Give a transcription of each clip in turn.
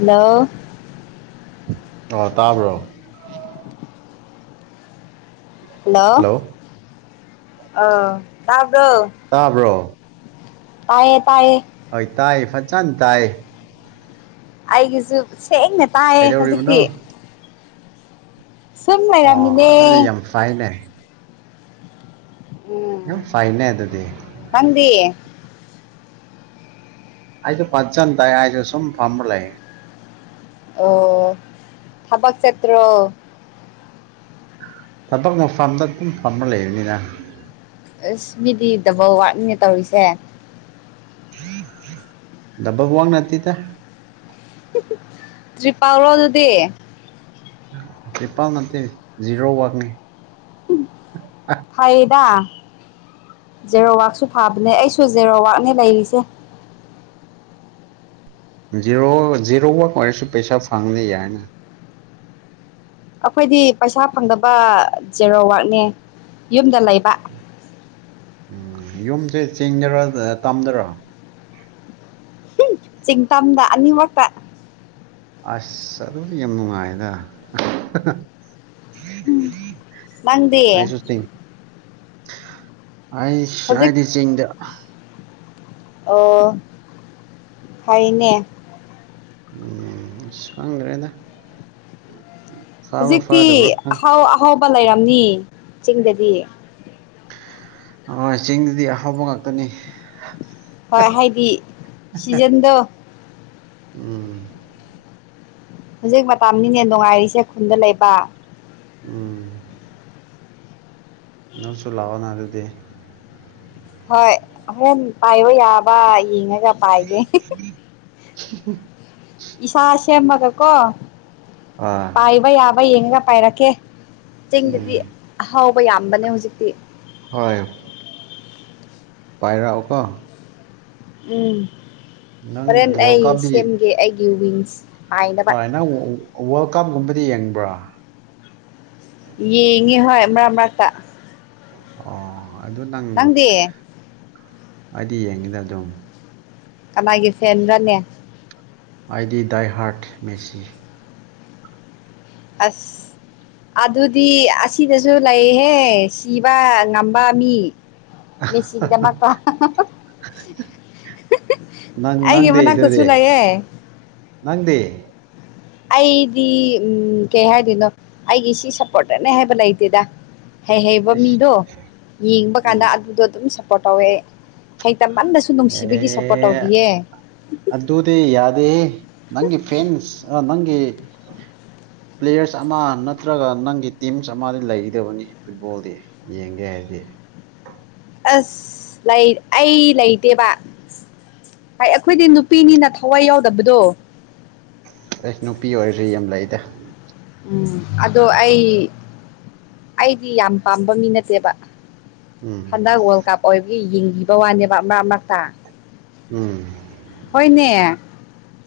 Hello ꯑꯣ ꯇꯥꯕ꯭ꯔꯣ hello ꯑ ꯇꯥꯕ꯭ꯔꯣ ꯇꯥꯕ꯭ꯔꯣ ꯇꯥꯏꯌꯦ ꯇꯥꯏꯌꯦ ꯍꯣꯏ ꯇꯥꯏ ꯐꯖꯅꯥ ꯇꯥꯏ ꯑꯩꯒꯤꯁꯨ ꯁꯦꯡꯅ ꯇꯥꯏꯌꯦ ꯍꯧꯖꯤꯛꯇꯤ ꯀꯩꯗꯧꯔꯤꯕꯅꯣ ꯁꯨꯝ ꯂꯩꯔꯝꯃꯤꯅꯦ ꯇꯥꯏꯅꯦ ꯌꯥꯝ ꯎꯝ ꯐꯩꯅꯦ ꯑꯗꯨꯗꯤ ꯅꯪꯗꯤ ꯑꯩꯁꯨ ꯐꯖꯥꯟ ꯇꯥꯏ ꯍꯥꯏꯁꯨ ꯁꯨꯝ ꯐꯝꯃꯥ ꯂꯩ ꯫ ꯑꯣ ꯊꯕꯛ ꯆꯠꯇ꯭ꯔꫭ ꯊꯕꯛ ꯃꯐꯝꯗꯥ ꯑꯗꯨꯝ ꯐꯥꯝꯃ ꯂꯩꯕꯅꯤꯅ ꯑꯁ ꯃꯤꯗꯤ ꯗꯕꯥꯜ ꯋꯥꯠꯅꯤꯅꯦ ꯇꯧꯔꯤꯁꯦ ꯗꯕꯥꯜ ꯋꯥꯛ ꯅꯠꯇꯦꯗꯥ [inaudible] ꯇ꯭ꯔꯤꯄꯥꯜꯔꯣ ꯑꯗꯨꯗꯤ ꯇ꯭ꯔꯤꯄꯥꯜ ꯅꯠꯇꯦ ꯖꯤꯔꯣ ꯋꯥꯛꯅꯤ ꯐꯌꯦꯗ ꯖꯦꯔꯣꯋꯥꯛꯁꯨ ꯐꯕꯅꯦ ꯑꯩꯁꯨ ꯖꯦꯔꯣꯋꯥꯛꯅꯦ ꯂꯩꯔꯤꯁꯦ꯫ ꯖꯤꯔꯣ ꯖꯤꯔꯣ ꯋꯥꯛ ꯑꯣꯏꯔꯁꯨ ꯄꯩꯁꯥ ꯐꯪꯉꯗꯤ ꯌꯥꯏꯅ ꯑꯩꯈꯣꯏꯗꯤ ꯄꯩꯁꯥ ꯐꯪꯗꯕ ꯖꯦꯔꯣ ꯋꯥꯔꯛꯅꯦ ꯌꯨꯝꯗ ꯂꯩꯕ ꯎꯝ ꯌꯨꯝꯁꯦ ꯆꯤꯡꯗꯔꫭ ꯇꯥꯝꯗꯔꯣ ꯆꯤꯡ ꯇꯥꯝꯗ ꯑꯅꯤꯃꯛꯇꯥ ꯑꯁ ꯑꯗꯨꯗꯤ ꯌꯥꯝ ꯅꯨꯡꯉꯥꯏꯗ ꯅꯪꯗꯤ ꯑꯩꯁꯨ ꯆꯤꯡ ꯍꯥꯏꯁꯨ ꯍꯧꯖꯤꯛ ꯍꯥꯏꯗꯤ ꯆꯤꯡꯗ ꯑꯣ ꯐꯩꯅꯦ꯫ ꯎꯝ ꯑꯁ ꯈꯪꯗ꯭ꯔꯦꯗꯥ ꯍꯧꯖꯤꯛꯇꯤ ꯑꯍꯥꯎ ꯑꯍꯥꯎꯕ ꯂꯩꯔꯝꯅꯤ ꯆꯤꯡꯗꯗꯤ꯫ ꯑ ꯆꯤꯡꯗꯨꯗꯤ ꯑꯍꯥꯎꯕ ꯉꯥꯛꯇꯅꯤ꯫ ꯍꯣꯏ ꯍꯥꯏꯗꯤ ꯁꯤꯖꯟꯗꯣ ꯎꯝ꯫ ꯍꯧꯖꯤꯛ ꯃꯇꯝꯅꯤꯅꯦ ꯅꯨꯡꯉꯥꯏꯔꯤꯁꯦ ꯈꯨꯟꯗ ꯂꯩꯕ꯫ ꯎꯝ꯫ ꯅꯪꯁꯨ ꯂꯥꯛꯑꯣꯅ ꯑꯗꯨꯗꯤ ꯍꯣꯏ ꯑꯍꯨꯝ ꯄꯥꯏꯕ ꯌꯥꯕ ꯌꯦꯡꯉꯒ ꯄꯥꯏꯒꯦ [inaudible] ꯏꯁꯥ ꯁꯦꯝꯃꯥꯒ ꯀꯣ ꯑꯥ ꯄꯥꯏꯕ ꯌꯥꯕ ꯌꯦꯡꯉꯒ ꯄꯥꯏꯔꯛꯀꯦ ꯆꯤꯡꯗꯗꯤ ꯎꯝ ꯑꯍꯥꯎꯕ ꯌꯥꯝꯕꯅꯦ ꯍꯧꯖꯤꯛꯇꯤ ꯍꯣꯏ ꯄꯥꯏꯔꯛꯑꫭ ꯀꯣ ꯎꯝ ꯅꯪ ꯍꯣꯔꯦꯟ ꯋꯥꯔꯜ ꯑꯩ ꯀꯞꯇꯤ ꯁꯦꯝꯒꯦ ꯑꯩꯒꯤ ꯋꯤꯡꯁ ꯄꯥꯏꯅꯕ ꯍꯣꯏ ꯅꯪ ꯋꯥꯔꯜ ꯀꯞꯒꯨꯝꯕꯗꯤ ꯌꯦꯡꯕ꯭ꯔꯥ ꯌꯦꯡꯉꯦ ꯍꯣꯏ ꯃꯔꯛ ꯃꯔꯛꯇ ꯑꯣ ꯑꯗꯨ ꯅꯪ ꯅꯪꯗꯤ ꯑꯩꯗꯤ ꯌꯦꯡꯉꯤꯗ ꯑꯗꯨꯝ ꯀꯃꯥꯏꯒꯤ ꯐꯦꯟꯔꯅꯦ ꯑꯥꯏ ꯗꯤ ꯗꯥꯏ ꯍꯥꯔꯠ ꯃꯦꯁꯤ ꯑꯁ ꯑꯗꯨꯗꯤ ꯑꯁꯤꯗꯁꯨ ꯂꯩꯍꯦ ꯁꯤꯕ ꯉꯝꯕ ꯃꯤ ꯃꯦꯁꯤꯒꯤꯗꯃꯛꯛꯇ ꯅꯪ ꯅꯪꯗꯤ ꯑꯩꯒꯤꯃꯅꯥꯛꯇꯁꯨ ꯑꯗꯨꯗꯤ ꯀꯡ ꯂꯌꯦ ꯅꯪꯗꯤ ꯑꯩꯗꯤ ꯎꯝ ꯀꯩ ꯍꯥꯏꯗꯣꯏꯅꯣ ꯑꯩꯒꯤ ꯁꯤ ꯁꯞꯄꯣꯔꯠꯇꯅꯦ ꯍꯥꯏꯕ ꯂꯩꯇꯦꯗ ꯍꯩ ꯍꯩꯕ ꯑꯁ ꯃꯤꯗꯣ ꯌꯦꯡꯕ ꯎꯝ ꯀꯥꯟꯗ ꯑꯗꯨꯗꯣ ꯑꯗꯨꯝ ꯁꯞꯄꯣꯔꯠ ꯇꯧꯋꯦ ꯍꯩꯇꯃꯟꯗꯁꯨ ꯅꯨꯡꯁꯤꯕꯒꯤ ꯁꯞꯄꯣꯔꯠ ꯇꯧꯕꯤꯌꯦ ꯑꯗꯨꯗꯗꯤ ꯌꯥꯗꯦꯍꯦ ꯅꯪꯒꯤ ꯐꯦꯟꯁ ꯑ ꯅꯪꯒꯤ ꯄ꯭ꯂꯦꯌꯔꯁ ꯑꯃ ꯅꯠꯇ꯭ꯔꯒ ꯅꯪꯒꯤ ꯇꯤꯝꯁ ꯑꯃꯗꯤ ꯂꯩꯒꯗꯕꯅꯤ ꯐꯨꯠꯕꯣꯜꯗꯤ ꯌꯦꯡꯒꯦ ꯍꯥꯏꯗꯤ ꯑꯁ ꯂꯩ ꯑꯩ ꯂꯩꯇꯦꯕ ꯍꯥꯏ ꯑꯩꯈꯣꯏꯗꯤ ꯅꯨꯄꯤꯅꯤꯅ ꯊꯋꯥꯏ ꯌꯥꯎꯗꯕꯗꯣ ꯑꯩꯁ ꯅꯨꯄꯤ ꯑꯣꯏꯔꯁꯤ ꯌꯥꯝ ꯂꯩꯗ ꯎꯝ ꯑꯗꯣ ꯑꯩ ꯑꯩꯗꯤ ꯌꯥꯝ ꯄꯥꯝꯕ ꯃꯤ ꯅꯠꯇꯦꯕ ꯎꯝ ꯍꯟꯗꯛ ꯋꯥꯔꯜ ꯀꯞ ꯑꯣꯏꯕꯒꯤ ꯌꯦꯡꯕꯤꯕ ꯋꯥꯅꯦꯕ ꯃꯔꯛ ꯃꯔꯛꯇ ꯎꯝ ꯍꯣꯏꯅꯦ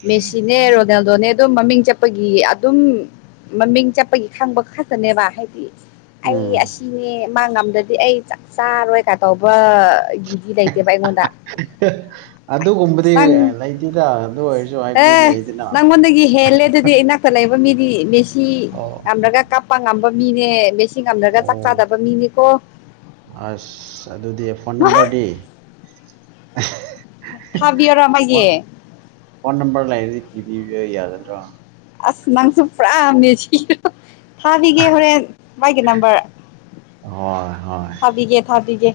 ꯃꯦꯁꯤꯅꯦ ꯔꯣꯅꯥꯜꯗꯣꯅꯦ ꯑꯗꯨꯝ ꯃꯃꯤꯡ ꯆꯠꯄꯒꯤ ꯑꯗꯨꯝ ꯃꯃꯤꯡ ꯆꯠꯄꯒꯤ ꯈꯪꯕ ꯈꯛꯇꯅꯦꯕ ꯍꯥꯏꯗꯤ ꯎꯝ ꯑꯩ ꯑꯁꯤꯅꯦ ꯃꯥ ꯉꯝꯗꯗꯤ ꯑꯩ ꯆꯥꯔꯣꯏ ꯀꯥ‌ ꯇꯧꯕ ꯗꯨꯗꯤ ꯂꯩꯇꯦꯕ ꯑꯩꯉꯣꯟꯗ ꯑꯗꯨꯒꯨꯝꯕꯗꯤ ꯅꯪ ꯂꯩꯇꯦꯗ ꯑꯗꯨ ꯑꯣꯏꯔꯁꯨ ꯍꯥꯏꯕꯗꯤ ꯂꯩꯗꯅ ꯟꯉꯣꯟꯗꯒꯤ ꯍꯦꯜꯂꯦ ꯑꯗꯨꯗꯤ ꯑꯩꯅ ꯂꯩꯕ ꯃꯤꯗꯤ ꯃꯦꯁꯤ ꯑꯣ ꯌꯥꯝꯂꯒ ꯀꯞꯄ ꯉꯝꯕ ꯃꯤꯅꯦ ꯃꯦ ꯉꯝꯗ꯭ꯔꯒ ꯑꯣ ꯆꯥꯛ ꯆꯥꯗꯕ ꯃꯤꯅꯤꯀꯣ ꯑꯁ ꯑꯗꯨꯗꯤ ꯐꯣꯟ ꯅꯝꯕꯔꯗꯤ ꯊꯥꯕꯤꯌꯔꯣ ꯐꯣꯟ ꯃꯥꯒꯤ ꯐꯣꯟ ꯅꯝꯕꯔ ꯂꯩꯔꯗꯤ‌ ꯄꯤꯕꯤꯕ ꯌꯥꯒꯗꯔꯣ ꯑ ꯅꯪꯁꯨ ꯄꯨꯔꯥ ꯃꯦꯁꯤ ꯊꯥꯕꯤꯒ ꯍꯣꯔꯦꯟ ꯃꯥꯒꯤ ꯅꯝꯕꯔ ꯍꯣꯏ ꯍꯣꯏ ꯊꯥꯕꯤꯒꯦ ꯊꯥꯕꯤꯒꯦ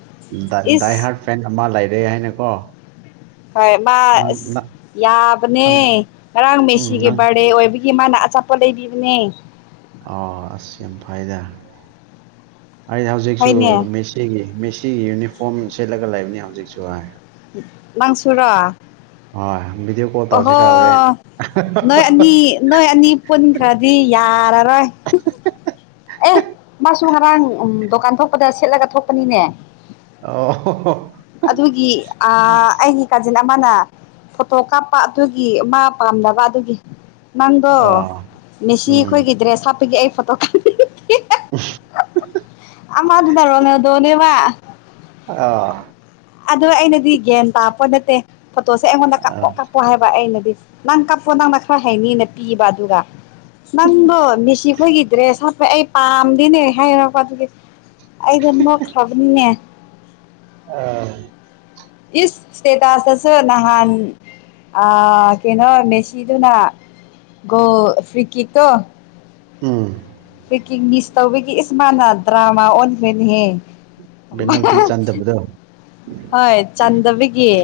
ꯏꯁ ꯐꯔꯦꯟ‌ ꯑꯃꯥ ꯂꯩꯔꯦ ꯍꯥꯏꯅꯀꯣ ꯍꯣꯏ ꯃꯥ ꯅꯪ ꯅꯪ ꯌꯥꯕꯅꯦ ꯅꯪ- ꯉꯔꯥꯡ ꯎꯝ ꯃꯦꯁꯤꯒꯤ ꯅꯪ ꯕꯥꯔꯗꯦ ꯑꯣꯏꯕꯒꯤ ꯃꯥꯅ ꯑꯆꯥꯄꯣꯠ ꯂꯩꯕꯤꯕꯅꯦ ꯑꯣ ꯑꯁ ꯌꯥꯝ ꯐꯩꯗ ꯑꯩꯅ ꯍꯧꯖꯤꯛꯁꯨ ꯍꯣꯏꯅꯦ ꯃꯦꯁꯤ ꯁꯤꯒꯤ ꯃꯦꯁꯤꯒꯤ ꯌꯨꯅꯤꯐꯣꯔꯝ ꯁꯦꯠꯂꯒ ꯂꯩꯕꯅꯤ ꯍꯧꯖꯤꯛꯁꯨ ꯍꯥꯏ ꯅꯪꯁꯨꯨꯔꯣ ꯑꯣꯏ ꯕꯤꯗꯤꯌꯣ ꯑꯣꯍꯣ ꯅꯣꯏ ꯑꯅꯤ ꯅꯣꯏ ꯑꯅꯤ ꯄꯨꯟꯈ꯭ꯔꯗꯤ ꯌꯥꯔꯔꯣꯏ ꯑꯦ ꯃꯥꯁꯨ ꯉꯔꯥꯡ ꯗꯨꯀꯥꯟ ꯊꯣꯛꯄꯗ ꯁꯦꯠꯂꯒ ꯊꯣꯛꯄꯅꯤꯅꯦ ꯑꯣ ꯑꯗꯨꯒꯤ ꯑ ꯑꯩꯒꯤ ꯀꯥꯖꯤꯟ ꯑꯃꯅ ꯐꯣꯇꯣ ꯀꯥꯞꯄ ꯑꯗꯨꯒꯤ ꯃꯥ ꯄꯥꯝꯅꯕ ꯑꯗꯨꯒꯤ ꯅꯪꯗꯣ ꯑꯥ ꯃꯦꯁꯤ ꯎꯝ ꯑꯩꯈꯣꯏꯒꯤ ꯗ꯭ꯔꯦꯁ ꯍꯥꯞꯄꯒꯤ ꯑꯩ ꯐꯣꯇꯣ [inaudible] ꯑꯃꯗꯨꯗꯔꫭ [unintelligible] ꯑ ꯑꯗꯣ ꯑꯩꯅꯗꯤ ꯒ꯭ꯌꯥꯟ ꯇꯥꯄꫭꯠ ꯅꯠꯇꯦ ꯐꯣꯇꯣꯁꯦ ꯑꯩꯉꯣꯟꯗ ꯀꯥꯞꯄꯣ ꯀꯥꯞꯄꯣ ꯍꯥꯏꯕ ꯑꯩꯅꯗꯤ ꯅꯪ ꯀꯞꯄꯣ ꯅꯪꯅ ꯈꯔ ꯍꯥꯏꯩꯅꯤꯅ ꯄꯤꯕ ꯑꯗꯨꯒ ꯅꯪꯗꯣ ꯃꯤꯁꯤ ꯈꯣꯏꯒꯤ ꯗ꯭ꯔꯦꯁ ꯍꯥꯞꯄꯦ ꯑꯩ ꯄꯥꯝꯗꯦꯅꯦ ꯍꯥꯏꯛꯄ ꯑꯗꯨꯒꯤ ꯑꯩꯗꯤ ꯅꯣꯛꯈ꯭ꯔꯕꯅꯤꯅꯦ ꯑ ꯏꯁ ꯁ꯭ꯇꯦꯇꯥꯁꯁꯨ ꯅꯍꯥꯟ ꯑ ꯀꯩꯅꯣ ꯃꯦꯁꯤꯗꯨꯅ ꯒꫭꯜ ꯐ꯭ꯔꯤ ꯀꯤꯛ ꯇꯣ ꯎꯝ ꯐ꯭ꯔꯤ ꯀꯤꯛ ꯃꯤꯁ ꯇꯧꯕꯒꯤ ꯏꯁ ꯃꯥꯅꯥ ꯗ꯭ꯔꯥꯃꯥ ꯑꯣꯟꯈ꯭ꯔꯦꯅꯦꯍꯦ ꯕꯦꯅꯜꯇꯤ ꯆꯟꯗꯕꯗꯣ ꯍꯣꯏ ꯆꯥꯟꯗꯕꯒꯤ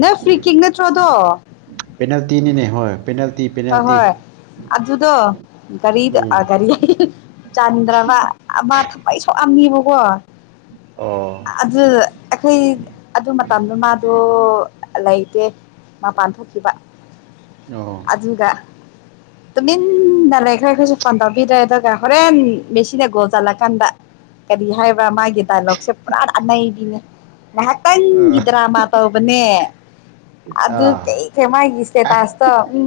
ꯅꯪ ꯐ꯭ꯔꯤ ꯀꯤꯛ ꯅꯠꯇ꯭ꯔꯣ ꯑꯗꯣ ꯄꯦꯅꯥꯜꯇꯤꯅꯤ ꯅꯦ ꯍꯣꯏ ꯄꯦꯅꯜꯇꯤ ꯍꯣꯏ ꯍꯣꯏ ꯑꯗꯨꯗꯣ ꯒꯥꯔꯤꯗ ꯎꯝ ꯒꯥꯔꯤ ꯑꯌꯦ ꯆꯥꯟꯗ꯭ꯔꯕ ꯑꯃ ꯊꯃꯩ ꯁꯣꯛꯑꯝꯃꯦꯕꯀꯣ ꯑꯣ ꯑꯗꯨ ꯑꯩꯈꯣꯏ ꯑꯗꯨ ꯃꯇꯝꯗꯣ ꯃꯥꯗꯣ ꯂꯩꯇꯦ ꯃꯄꯥꯟ ꯊꯣꯛꯈꯤꯕ ꯑꯣ ꯑꯗꯨꯒ ꯇꯨꯃꯤꯟꯅ ꯂꯩꯈ꯭ꯔꯦ ꯑꯩꯈꯣꯏꯁꯨ ꯐꯣꯟ ꯇꯧꯕꯤꯗ꯭ꯔꯦ ꯑꯗꯨꯒ ꯍꯣꯔꯦꯟ ꯃꯦꯁꯤꯅ ꯒꫭꯜ ꯆꯜꯂꯀꯥꯟꯗ ꯀꯔꯤ ꯍꯥꯏꯕ꯭ꯔ ꯃꯥꯒꯤ ꯗꯥꯏꯂꯣꯛꯁꯦ ꯄꯨꯔꯥ ꯇꯥꯟꯅꯩꯔꯤꯅꯦ ꯑꯥ ꯉꯥꯏꯍꯥꯛꯇꯪꯒꯤ ꯗ꯭ꯔꯥꯃꯥ ꯇꯧꯕꯅꯦ ꯑꯗꯨ ꯑꯥ ꯀꯩ ꯃꯥꯒꯤ ꯁ꯭ꯇꯦꯇꯥꯁꯇꯣ ꯎꯝ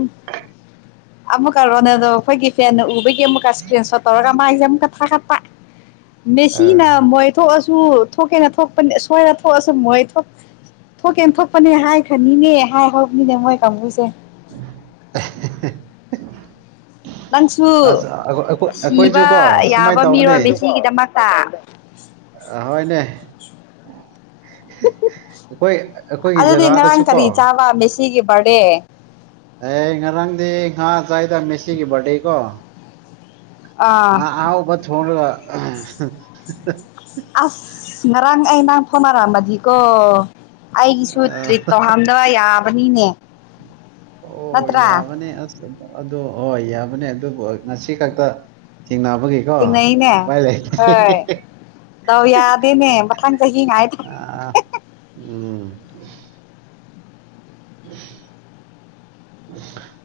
ꯑꯃꯛꯀ ꯔꯣꯅꯥꯜꯗꫭ ꯈꯣꯏꯒꯤ ꯐꯦꯟꯅ ꯎꯕꯒꯤ ꯀꯤ ꯑꯃꯨꯛꯀ ꯏꯁꯀ꯭ꯔꯤꯟ ꯁꯣꯠ ꯇꯧꯔꯒ ꯃꯥꯥꯏꯁꯦ ꯑꯃꯨꯛꯀ ꯊꯥꯒꯠꯄ ꯃꯦꯁꯤꯅ ꯃꯣꯏ ꯊꯣꯛꯑꯁꯨ ꯊꯣꯛꯀꯦꯅ ꯊꯣꯛꯄꯅꯤ ꯁꯣꯏꯔ ꯊꯣꯛꯑꯁꯨ ꯃꯣꯏ ꯊꯣꯛ ꯊꯣꯛꯀꯦꯅ ꯊꯣꯛꯄꯅꯦ ꯍꯥꯏꯈ꯭ꯔꯅꯤꯅꯦ ꯍꯥꯏ ꯍꯧꯕꯅꯤꯅꯦ ꯃꯣꯏ ꯀꯥꯡꯕꯨꯁꯦ [unintelligible] ꯅꯪꯁꯨ ꯑꯁ ꯑꯩꯈꯣꯏ ꯑꯩꯈꯣꯏ ꯁꯤꯕ ꯑꯩꯈꯣꯏꯁꯨꯀꯣ ꯁꯨꯃꯥꯏꯅ ꯌꯥꯕ ꯃꯤꯔꯣ ꯇꯧꯕꯅꯦ ꯃꯦꯁꯤꯒꯤꯗꯃꯛꯇ ꯑ ꯍꫭꯏꯅꯦ ꯑꯩꯈꯣꯏ ꯑꯩꯈꯣꯏꯒꯤ ꯖꯒꯥꯗꯁꯨ ꯀꯣ ꯁꯤꯒꯤ ꯕꯥꯔꯗꯦ ꯑꯦ ꯉꯔꯥꯡꯗꯤ ꯉꯥ ꯆꯥꯏꯗ ꯃꯦꯁꯤꯒꯤ ꯕꯥꯔꯗꯦ ꯀꯣ ꯉꯥ ꯑꯥ ꯑꯥꯍꯥꯎꯕ ꯊꯣꯡꯔꯒ ꯑꯁ ꯉꯔꯥꯡ ꯑꯩ ꯅꯪ ꯐꯥꯎꯅꯔꯝꯃꯗꯤꯀꯣ ꯑꯩꯒꯤꯁꯨ ꯑ, ꯇ꯭ꯔꯤꯠ ꯇꯏ ꯍꯥꯝ ꯇꫭ ꯌꯥꯕꯅꯤꯅꯦ ꯑꯣ ꯅꯠꯇ꯭ꯔꯥ ꯌꯥꯕꯅꯦ ꯑꯁ ꯑꯗꯣ ꯍꯣꯏ ꯌꯥꯕꯅꯦ ꯑꯗꯨꯕꯨ ꯉꯁꯤ ꯈꯛꯇ ꯊꯦꯡꯅꯕꯒꯤ ꯀꯣ ꯊꯦꯡꯅꯩꯅꯦ ꯎꯄꯥꯏ ꯂꯩꯇꯦ ꯗꯧ ꯌꯥꯗꯦꯅꯦ ꯃꯊꯪ ꯆꯍꯤ ꯉꯥꯏꯗ ꯑꯥ ꯎꯝ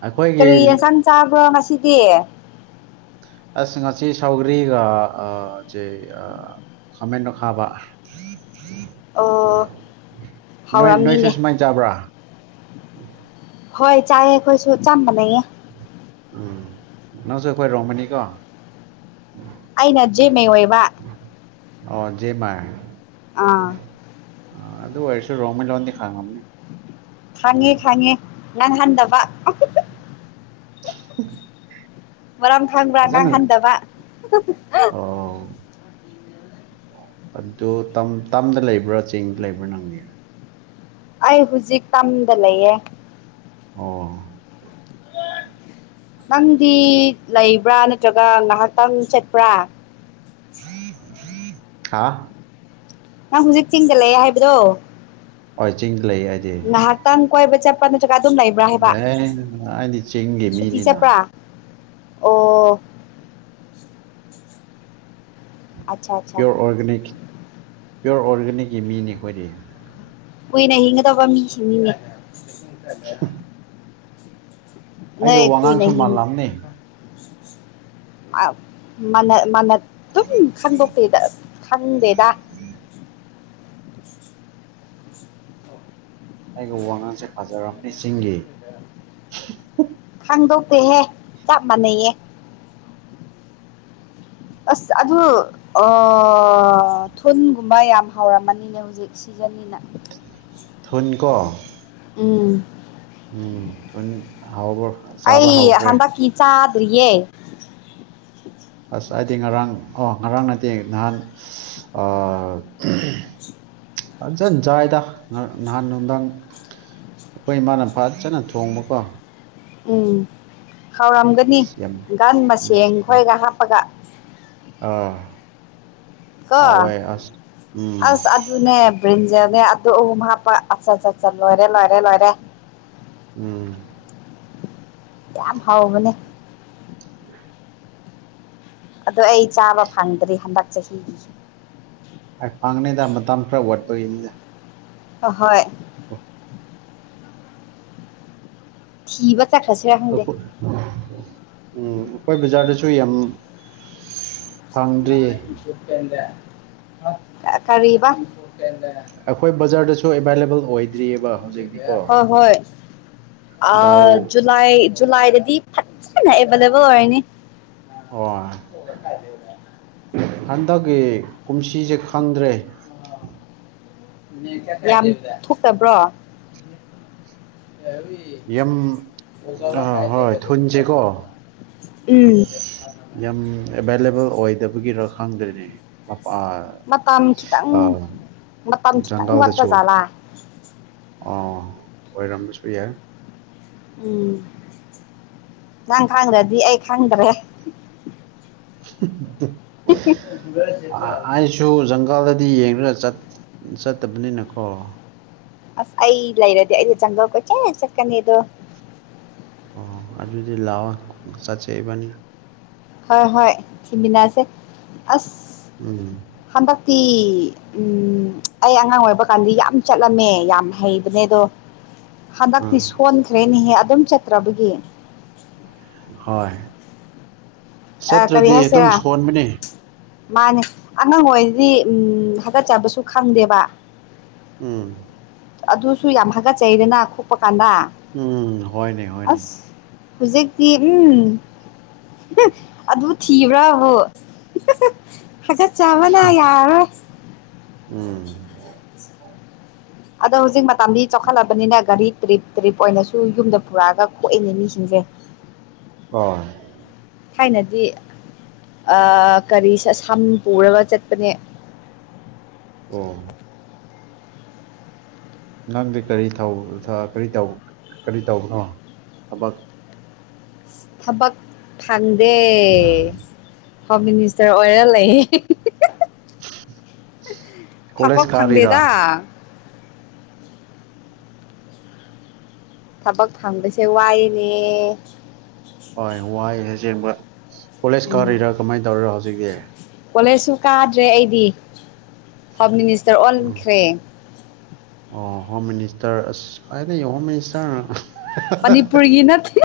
ꯑꯩꯈꯣꯏꯒꯤ ꯀꯔꯤ ꯌꯦꯟꯁꯥꯡ ꯆꯥꯕ꯭ꯔꯣ ꯉꯁꯤꯗꯤ ꯑꯁ ꯉꯁꯤ ꯁꯥꯎꯒ꯭ꯔꯤꯒ ꯁꯦ ꯈꯥꯃꯦꯟꯣ ꯑꯈꯥꯕ ꯑꯣ ꯅꯣꯏ ꯅꯣꯏꯁꯨ ꯍꯥꯎꯔꯝꯅꯤꯅꯦ ꯁꯨꯃꯥꯏꯅ ꯆꯥꯕ꯭ꯔꯥ ꯍꯣꯏ ꯆꯥꯏꯌ‌ꯦ ꯑꯩꯈꯣꯏꯁꯨ ꯆ‌ꯥꯞ ꯃꯥꯟꯅꯩꯌ‌ꯦ ꯎꯝ ꯅꯪꯁꯨ ꯑꯩꯈꯣꯏ ꯔꯣꯡꯃꯩꯅꯤꯀꯣ ꯑꯩꯅ ꯖꯦꯃꯦ ꯑꯣꯏꯕ ꯑꯣꯖꯦꯃ ꯑꯥ ꯑꯗꯨ ꯑꯣꯏꯔꯁ ꯔꯣꯃꯩ ꯂꯣꯟꯗꯤ ꯈꯥꯉꯝꯅꯤ ꯈꯥꯡꯉꯦ ꯈꯥꯡꯉꯦ ꯉꯥꯡ ꯍꯟꯗꯕ ꯃꯔꯝ ꯈꯥꯡꯕ꯭ꯔꯥ ꯉꯥꯡ ꯐꯖꯅ ꯍꯟꯗꯕ ꯑꯣ ꯑꯗꯨ ꯇꯝꯗ ꯂꯩꯕ꯭ꯔꯥ ꯆꯤꯡꯗ ꯂꯩꯕ꯭ꯔꯥ ꯅꯪꯗꯤ ꯑꯩ ꯍꯧꯖꯤꯛ ꯇꯝꯗ ꯂꯩꯌꯦ ꯑꯣ ꯅꯪꯗꯤ ꯂꯩꯕ꯭ꯔꯥ ꯅ ꯖꯒꯥ ꯉꯍꯥꯛꯇꯪ ꯆꯠꯄ꯭ꯔꯥ ꯍꯥ ꯅꯪ ꯍꯧꯖꯤꯛ ꯆꯤꯡꯗꯂꯩꯑꯦ ꯍꯥꯏꯕꯗꯣ ꯍꫭꯏ ꯆꯤꯡꯗ ꯂꯩꯌ‌ꯦ ꯉꯥꯏꯍꯥꯛꯇꯪ ꯀꯣꯏꯕ ꯆꯠꯄ꯭ꯔꯥ ꯅꯠꯇ꯭ꯔꯒ ꯑꯗꯨꯝ ꯂꯩꯕ꯭ꯔꯥ ꯍꯥꯏꯕ ꯑꯦ ꯑꯩꯗꯤ ꯆꯤꯡꯒꯤ ꯁꯨꯇꯤ ꯃꯤꯅꯤꯅ ꯆꯠꯄ꯭ꯔꯥ ꯑꯣ ꯑꯠꯆꯥ ꯑꯠꯆꯥ ꯄꯤꯌꯣꯔ ꯑꯣꯔꯒꯥꯅꯤꯛ ꯄꯤꯌꯣꯔ ꯑꯣꯔꯒꯥꯅꯤꯛꯀꯤ ꯃꯤꯅꯤ ꯑꯩꯈꯣꯏꯗꯤ ꯀꯨꯏꯅ ꯍꯤꯡꯒꯗꯕ ꯃꯤꯁꯤꯡꯅꯤꯅꯦ ꯑꯩꯒꯤ ꯅꯏ ꯅ ꯋꯥꯉꯥꯡꯁꯨ ꯃꯥꯜꯂꯝꯅꯤ [unintelligible] ꯑ ꯃꯅ ꯃꯅ [unintelligible] ꯑꯗꯨꯝ ꯈꯪꯗꯣꯛꯇꯦꯗ ꯈꯪꯗꯦꯗ ꯑꯩꯒ ꯋꯥꯉꯥꯡꯁꯦ ꯐꯖꯔꯝꯃꯦ ꯆꯤꯡꯒꯤ ꯈꯥꯟꯗꯣꯛꯇꯦꯍꯦ ꯆꯞ ꯃꯥꯟꯅꯩꯌꯦ ꯑꯁ ꯑꯗꯨ ꯊꯨꯜꯒꯨꯝꯕ ꯌꯥꯝ ꯍꯥꯎꯔꯝꯃꯅꯤꯅꯦ ꯍꯧꯖꯤꯛ ꯁꯤꯒꯅꯤꯅ ꯊꯨꯟꯀꯣ ꯎꯝ ꯎꯝ ꯊꯨꯟ ꯍꯥꯎꯕꯔꫭ ꯑꯩ ꯍꯟꯗꯛꯀꯤ ꯆꯥꯗ꯭ꯔꯤꯌꯦ ꯑꯁ ꯑꯩꯗꯤ ꯉꯔꯥꯡ ꯀꫭ ꯉꯔꯥꯡ ꯒꯠꯇ‌ꯦ ꯅꯍꯥꯟ ꯐꯖꯅꯆꯥꯏꯗ ꯅꯍꯥꯟ ꯅꯨꯡꯗꯥꯡ ꯑꯩꯈꯣꯏ ꯏꯃꯥꯅ ꯐꯥꯖꯅ ꯊꯣꯡꯕꯀꯣ ꯎꯝ ꯍꯥꯎꯔꯝꯒꯅꯤ ꯑꯁ ꯌꯥꯝ ꯒꯟ ꯃꯁꯦꯟ ꯈꯣꯏꯒ ꯍꯥꯞꯄꯒ ꯑꯥ ꯀꯣ ꯑꯋꯥꯏ ꯑꯁ ꯎꯝ ꯑꯁ ꯑꯗꯨꯅꯦ ꯕ꯭ꯔꯤꯟꯖꯔꯅꯦ ꯑꯗꯨ ꯑꯍꯨꯝ ꯍꯥꯞꯄ ꯂꯣꯏꯔꯦ ꯂꯣꯏꯔꯦ ꯂꯣꯏꯔꯦ ꯎꯝ ꯌꯥꯝ ꯍꯥꯎꯕꯅꯦ ꯎꯝ [unintelligible] ꯑꯗꯣ ꯑꯩ ꯆꯥꯕ ꯐꯪꯗ꯭ꯔꯤ ꯍꯟꯗꯛ ꯆꯍꯤꯒꯤ ꯑ‌ꯦ ꯐꯪꯅꯤꯗ ꯃꯇꯝ ꯈꯔ ꯋꯥꯠꯄꯒꯤꯅꯤꯗ ꯍꫭ ꯍꯣꯏ ꯑ [unintelligible] [inaudible] ꯊꯤꯕ ꯆꯠꯈ꯭ꯔꯁꯤꯔ ꯈꯪꯗꯦ ꯎꯝ ꯑꯩꯈꯣꯏ ꯕꯖꯥꯔꯗꯁꯨ ꯌꯥꯝ ꯐꯪꯗ꯭ꯔꯤꯌꯦ ꯀꯔꯤꯕ ꯑꯩꯈꯣꯏ ꯕꯖꯥꯔꯗꯁꯨ ꯑꯦꯕꯥꯏꯂꯦꯕꯜ ꯑꯣꯏꯗ꯭ꯔꯤꯑꯦꯕ ꯍꯣꯏ ꯍꯣꯏ ꯑ ꯗꯥꯎ ꯖꯨꯂꯥꯏ ꯖꯨꯂꯥꯏꯗꯗꯤ ꯐꯖꯅ ꯑꯦꯕꯥꯏꯂꯦꯕꯜ ꯑꯣꯏꯔꯅꯤ ꯑꯣ ꯍꯟꯗꯛꯀꯤ ꯀꯨꯝꯁꯤꯁꯦ ꯈꯪꯗ꯭ꯔꯦ ꯌꯥꯝ ꯊꯣꯛꯇꯕ꯭ꯔꯣ ꯌꯥꯝ ꯑ ꯍꯣꯏ ꯊꯨꯟꯁꯦꯀꯣ ꯎꯝ ꯌꯥꯝ ꯑꯦꯚꯥꯏꯂꯦꯕꯜ ꯑꯣꯏꯗꯕꯒꯤꯔ ꯈꯪꯗ꯭ꯔꯦꯅꯦ ꯃꯄꯥ ꯃꯇꯥꯝ ꯈꯤꯇꯪ ꯑꯥ ꯃꯇꯝ ꯈꯤꯇꯪ ꯋꯥꯠꯄ ꯖꯥꯠꯂꯥ ꯑꯣ ꯑꯣꯏꯔꯝꯕꯁꯨ ꯌꯥꯏ ꯎꯝ ꯅꯪ ꯈꯥꯡꯗꯔꯗꯤ ꯑꯩ ꯈꯪꯗꯔꯦ ꯑꯥ [unintelligible] ꯑꯩꯁꯨ ꯖꯪꯒꯥꯜꯗꯗꯤ ꯌꯦꯡꯔ ꯆꯠꯇꯕꯅꯤꯅꯀꯣ ꯑꯁ ꯑꯩ ꯂꯩꯔꯗꯤ ꯑꯩꯗꯤ ꯆꯪꯒꯜ ꯀꯣꯏꯆꯠ ꯆꯠꯀꯅꯤ ꯑꯗꯣ ꯑꯣ ꯑꯗꯨꯗꯤ ꯂꯥꯎꯑꯣ ꯆꯠꯁꯦ ꯏꯕꯅꯤ ꯍꯣꯏ ꯍꯣꯏ ꯊꯤꯃꯤꯅꯁꯦ ꯑꯁ ꯎꯝ ꯍꯟꯗꯛꯇꯤ ꯎꯝ ꯑꯩ ꯑꯉꯥꯡ ꯑꯣꯏꯕ ꯀꯥꯟꯗꯤ ꯌꯥꯝ ꯆꯠꯂꯝꯃꯦ ꯌꯥꯝ ꯍꯩꯕꯅꯦ ꯑꯗꯣ ꯍꯟꯗꯛꯇꯤ ꯎꯝ ꯁꯣꯟꯈ꯭ꯔꯦꯅꯦꯍꯦ ꯑꯗꯨꯝ ꯆꯠꯇ꯭ꯔꯕꯒꯤ ꯍꯣꯏ ꯑꯥ ꯀꯔꯤ ꯆꯠꯇ꯭ꯔꯗꯤ ꯑꯗꯨꯝ ꯍꯥꯏꯁꯤꯔꯥ ꯁꯣꯟꯕꯅꯦ ꯃꯥꯅꯦ ꯑꯉꯥꯡ ꯑꯣꯏꯔꯗꯤ ꯎꯝ ꯍꯥꯀꯠꯆꯕꯁꯨ ꯈꯪꯗꯦꯕ ꯎꯝ ꯑꯗꯨꯁꯨ ꯌꯥꯝ ꯍꯥꯒꯠꯆꯩꯗꯅ ꯈꯨꯞꯄ ꯀꯥꯟꯗ ꯎꯝ ꯍꯣꯏꯅꯦ ꯍꯣꯏꯅꯦ ꯍꯨꯖꯤꯛꯇꯤ ꯎꯝ ꯑꯗꯨ ꯊꯤꯕ꯭ꯔꯥꯕꯨ ꯍꯥꯀꯠꯆꯕꯅ ꯌꯥꯔꯔꯣꯏ ꯎꯝ ꯑꯗꯣ ꯍꯧꯖꯤꯛ ꯃꯇꯝꯗꯤ ꯆꯥꯎꯈꯠꯂꯕꯅꯤꯅ ꯒꯥꯔꯤ ꯇ꯭ꯔꯤꯞ ꯇ꯭ꯔꯤꯞ ꯑꯣꯏꯅꯁꯨ ꯌꯨꯝꯗ ꯄꯨꯔꯛꯑꯒ ꯈꯣꯛꯑꯦꯅꯦ ꯃꯤꯁꯤꯡꯁꯦ ꯍꯣꯢ ꯊꯥꯏꯅꯗꯤ ꯑꯥ ꯀꯔꯤ ꯁꯝ ꯄꯨꯔꯒ ꯆꯠꯄꯅꯦ ꯑꯣ ꯅꯪꯗꯤ ꯀꯔꯤ ꯊꯧꯊ ꯀꯔꯤ ꯇꯧ ꯀꯔꯤ ꯇꯧꯕꯅꯣ ꯊꯕꯛ ꯊꯕꯛ ꯐꯪꯗꯦ ꯍꯣꯝ ꯃꯤꯅꯤꯁꯇꯔ ꯑꯣꯏꯔ ꯂꯩꯌꯦ ꯀꯣꯂꯦꯖ ꯊꯕꯛ ꯀꯥꯔꯤꯔꯥ ꯐꯪꯗꯦꯗ ꯊꯕꯛ ꯐꯪꯕꯁꯦ ꯋꯥꯌꯦꯅꯦ ꯍꯣꯏ ꯋꯥꯏ ꯑꯁꯦꯡꯕ ꯀꯣꯂꯦꯖ ꯀꯥꯔꯤꯔꯥ ꯀꯃꯥꯏꯅ ꯇꯧꯔꯤꯔꯥ ꯍꯧꯖꯤꯛꯇꯤ ꯀꯣꯂꯦꯁꯁꯨ ꯀꯥꯗ꯭ꯔꯦ ꯑꯩꯗꯤ ꯍꯣꯝ ꯃꯤꯅꯤꯁꯇꯔ ꯎꯝ ꯑꯣꯟꯈ꯭ꯔꯦ ꯑꯣ ꯍꯣꯝ ꯃꯤꯅꯤꯁꯇꯔ ꯑꯁ ꯐꯔꯦ ꯍꯣꯝ ꯃꯤꯅꯤꯁꯇꯔꯅ ꯃꯅꯤꯄꯨꯔꯒꯤ ꯅꯠꯇꯦ